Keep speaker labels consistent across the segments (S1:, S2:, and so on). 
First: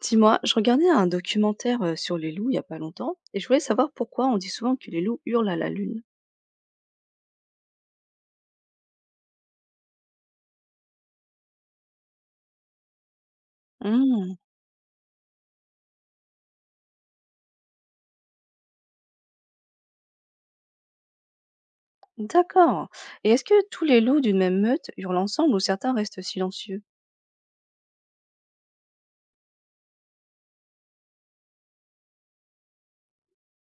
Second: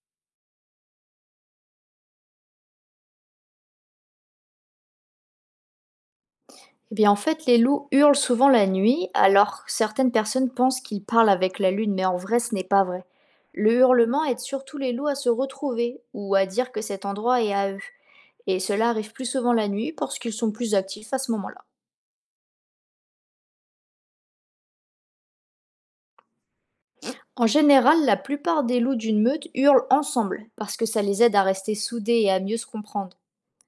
S1: Dis-moi, je regardais un documentaire sur les loups il y a pas longtemps et je voulais savoir pourquoi on dit souvent que les loups hurlent à la lune.
S2: Eh bien, en fait, les loups hurlent souvent la nuit, alors certaines personnes pensent qu'ils parlent avec la lune, mais en vrai, ce n'est pas vrai. Le hurlement
S1: Hmm,
S2: aide surtout les loups à se retrouver ou à dire que cet endroit est à eux. Et cela arrive plus souvent la nuit parce qu'ils sont plus actifs à ce moment-là.
S1: d'accord. Et est-ce que tous les loups d'une même meute hurlent ensemble ou certains restent silencieux?
S2: En général, la plupart des loups d'une meute hurlent ensemble parce que ça les aide à rester soudés et à mieux se comprendre.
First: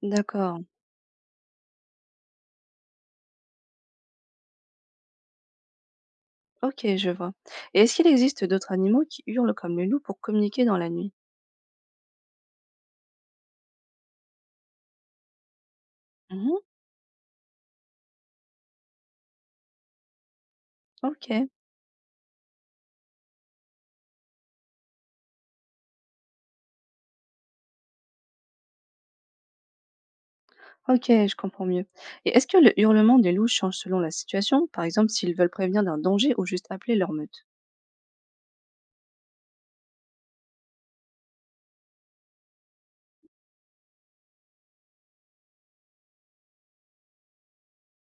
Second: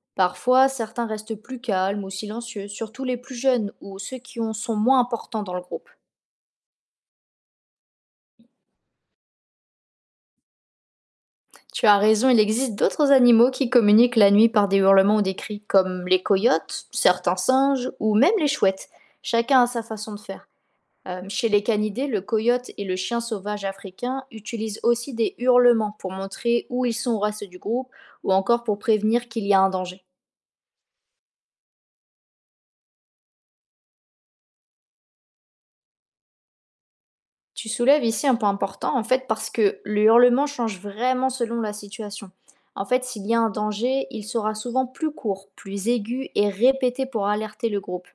S1: D'accord.
S2: Parfois, certains restent plus calmes ou silencieux, surtout les plus jeunes ou ceux qui sont moins importants dans le groupe.
S1: Ok, je vois. Et est-ce qu'il existe d'autres animaux qui hurlent comme les loups pour communiquer dans la nuit?
S2: Tu as raison, il existe d'autres animaux qui communiquent la nuit par des hurlements ou des cris, comme les
S1: Mhm,
S2: coyotes, certains singes ou même les chouettes. Chacun a sa façon de faire.
S1: ok,
S2: Chez les canidés, le coyote et le chien sauvage africain utilisent aussi des hurlements pour montrer où ils sont au reste du groupe ou encore pour prévenir qu'il y a un danger.
S1: ok, je comprends mieux. Et est-ce que le hurlement des loups change selon la situation, par exemple s'ils veulent prévenir d'un danger ou juste appeler leur meute?
S2: Tu soulèves ici un point important en fait parce que le hurlement change vraiment selon la situation. En fait, s'il y a un danger, il sera souvent plus court, plus aigu et répété pour alerter le groupe.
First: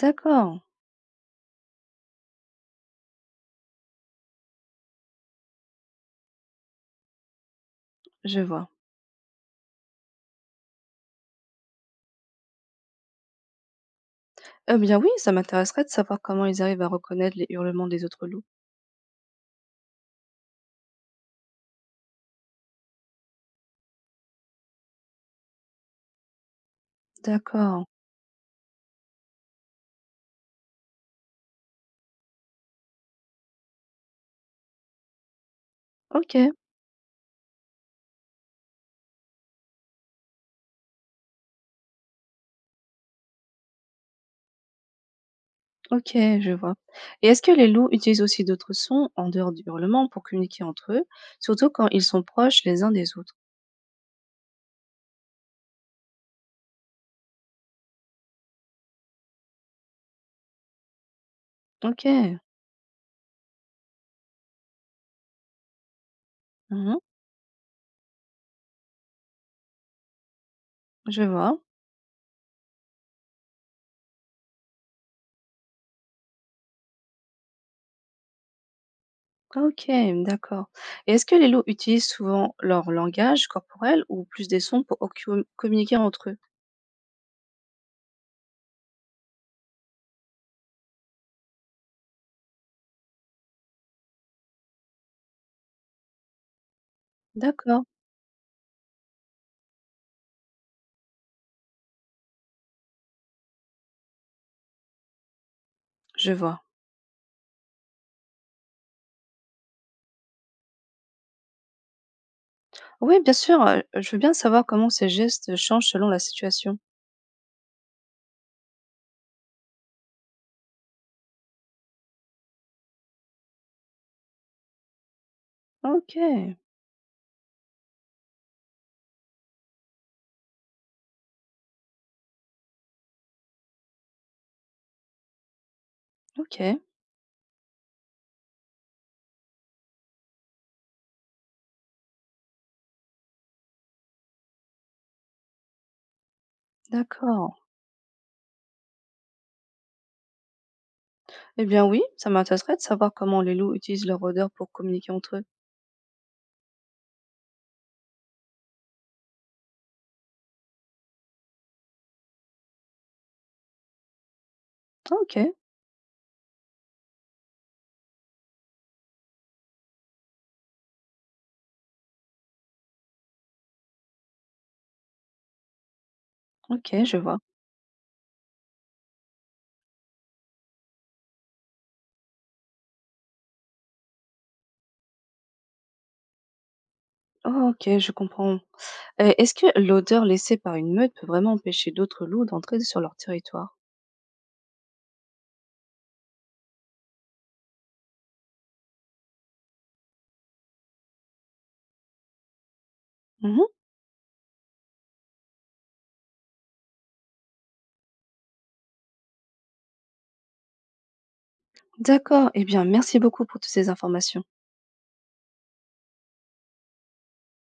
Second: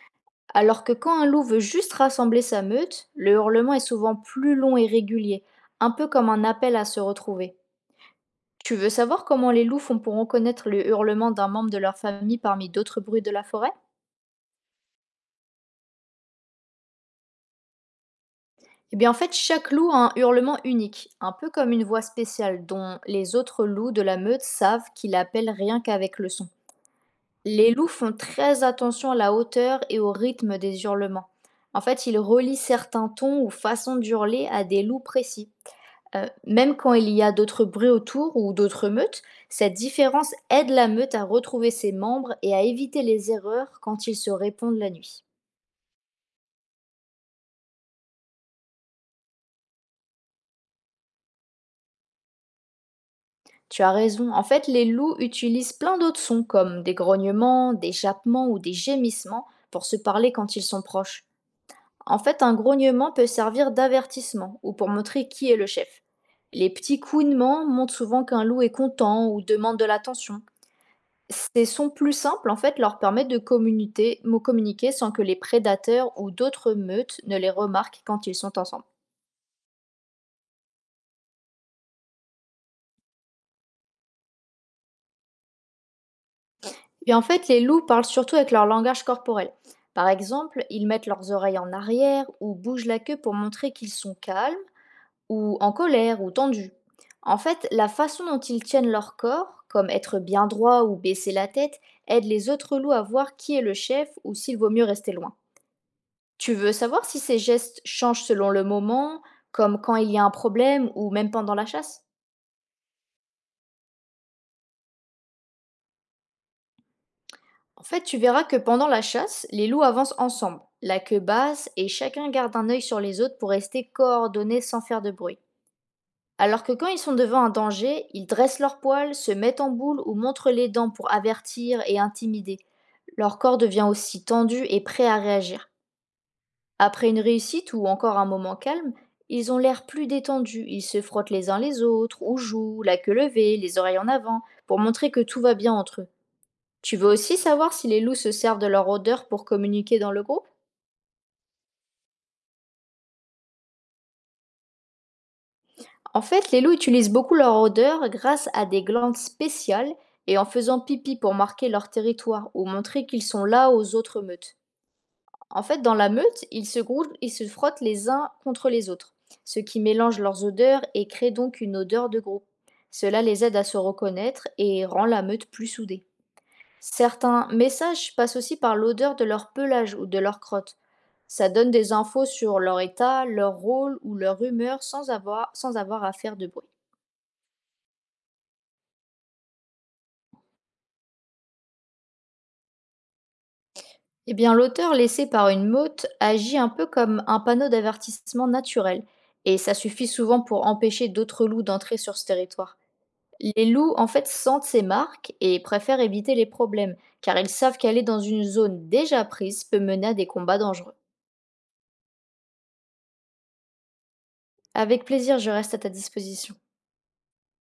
S1: D'accord,
S2: Alors que quand un loup veut juste rassembler sa meute, le hurlement est souvent plus long et régulier, un peu comme un appel à se retrouver.
S1: je vois.
S2: Tu veux savoir comment les loups font pour reconnaître le hurlement d'un membre de leur famille parmi d'autres bruits de la forêt.
S1: Eh bien oui, ça m'intéresserait de savoir comment ils arrivent à reconnaître les hurlements des autres loups.
S2: Eh bien en fait, chaque loup a un hurlement unique, un peu comme une voix spéciale dont les autres loups de la meute savent qu'il appelle rien qu'avec le son. Les
S1: D'accord.
S2: loups font très attention à la hauteur et au rythme des hurlements. En fait, ils relient certains tons ou façons d'hurler à des loups précis.
S1: Ok,
S2: Même quand il y a d'autres bruits autour ou d'autres meutes, cette différence aide la meute à retrouver ses membres et à éviter les erreurs quand ils se répondent la nuit.
S1: ok, je vois. Et est-ce que les loups utilisent aussi d'autres sons en dehors du hurlement pour communiquer entre eux, surtout quand ils sont proches les uns des autres?
S2: Tu as raison, en fait les loups utilisent plein d'autres sons comme des grognements, des jappements ou des gémissements pour se parler quand ils sont proches.
S1: Ok,
S2: En fait un grognement peut servir d'avertissement ou pour montrer qui est le chef. Les
S1: mhm,
S2: petits couinements montrent souvent qu'un loup est content ou demande de l'attention.
S1: je vois.
S2: Ces sons plus simples, en fait, leur permettent de communiquer sans que les prédateurs ou d'autres meutes ne les remarquent quand ils sont ensemble.
S1: Ok, d'accord. Et est-ce que les loups utilisent souvent leur langage corporel ou plus des sons pour communiquer entre eux?
S2: Et en fait, les loups parlent surtout avec leur langage corporel. Par exemple, ils mettent leurs oreilles en arrière ou bougent la queue pour montrer qu'ils sont calmes ou en colère ou tendus. En fait,
S1: D'accord,
S2: la façon dont ils tiennent leur corps, comme être bien droit ou baisser la tête, aide les autres loups à voir qui est le chef ou s'il vaut mieux rester loin.
S1: je
S2: Tu
S1: vois.
S2: veux savoir si ces gestes changent selon le moment, comme quand il y a un problème ou même pendant la chasse?
S1: Oui, bien sûr, je veux bien savoir comment ces gestes changent selon la situation.
S2: En fait, tu verras que pendant la chasse, les loups avancent ensemble, la queue basse, et chacun garde un œil sur les autres pour rester coordonnés sans faire de bruit.
S1: Ok,
S2: Alors que quand ils sont devant un danger, ils dressent leurs poils, se mettent en boule ou montrent les dents pour avertir et intimider. Leur corps devient aussi tendu et prêt à réagir.
S1: ok.
S2: Après une réussite ou encore un moment calme, ils ont l'air plus détendus, ils se frottent les uns les autres, ou jouent, la queue levée, les oreilles en avant, pour montrer que tout va bien entre eux. Tu veux aussi
S1: D'accord.
S2: savoir si les loups se servent de leur odeur pour communiquer dans le groupe.
S1: Eh bien oui, ça m'intéresserait de savoir comment les loups utilisent leur odeur pour communiquer entre eux.
S2: En fait, les loups utilisent beaucoup leur odeur grâce à des glandes spéciales et en faisant pipi pour marquer leur territoire ou montrer qu'ils sont là aux autres meutes.
S1: Ah, ok,
S2: En fait, dans la meute, ils se groupent et se frottent les uns contre les autres, ce qui mélange leurs odeurs et crée donc une odeur de groupe. Cela les aide à se reconnaître et rend la meute plus soudée.
S1: ok, je vois.
S2: Certains messages passent aussi par l'odeur de leur pelage ou de leur crotte. Ça donne des infos sur leur état, leur rôle ou leur humeur sans avoir à faire de bruit.
S1: Oh, ok, je comprends. Est-ce que l'odeur laissée par une meute peut vraiment empêcher d'autres loups d'entrer sur leur territoire?
S2: Eh bien, l'auteur laissé par une meute agit un peu comme un panneau d'avertissement naturel, et ça suffit souvent pour empêcher d'autres loups d'entrer sur ce territoire.
S1: Mhm.
S2: Les loups, en fait, sentent ces marques et préfèrent éviter les problèmes, car ils savent qu'aller dans une zone déjà prise peut mener à des combats dangereux.
S1: D'accord. Eh bien, merci beaucoup pour toutes ces informations.
S2: Avec plaisir, je reste à ta disposition.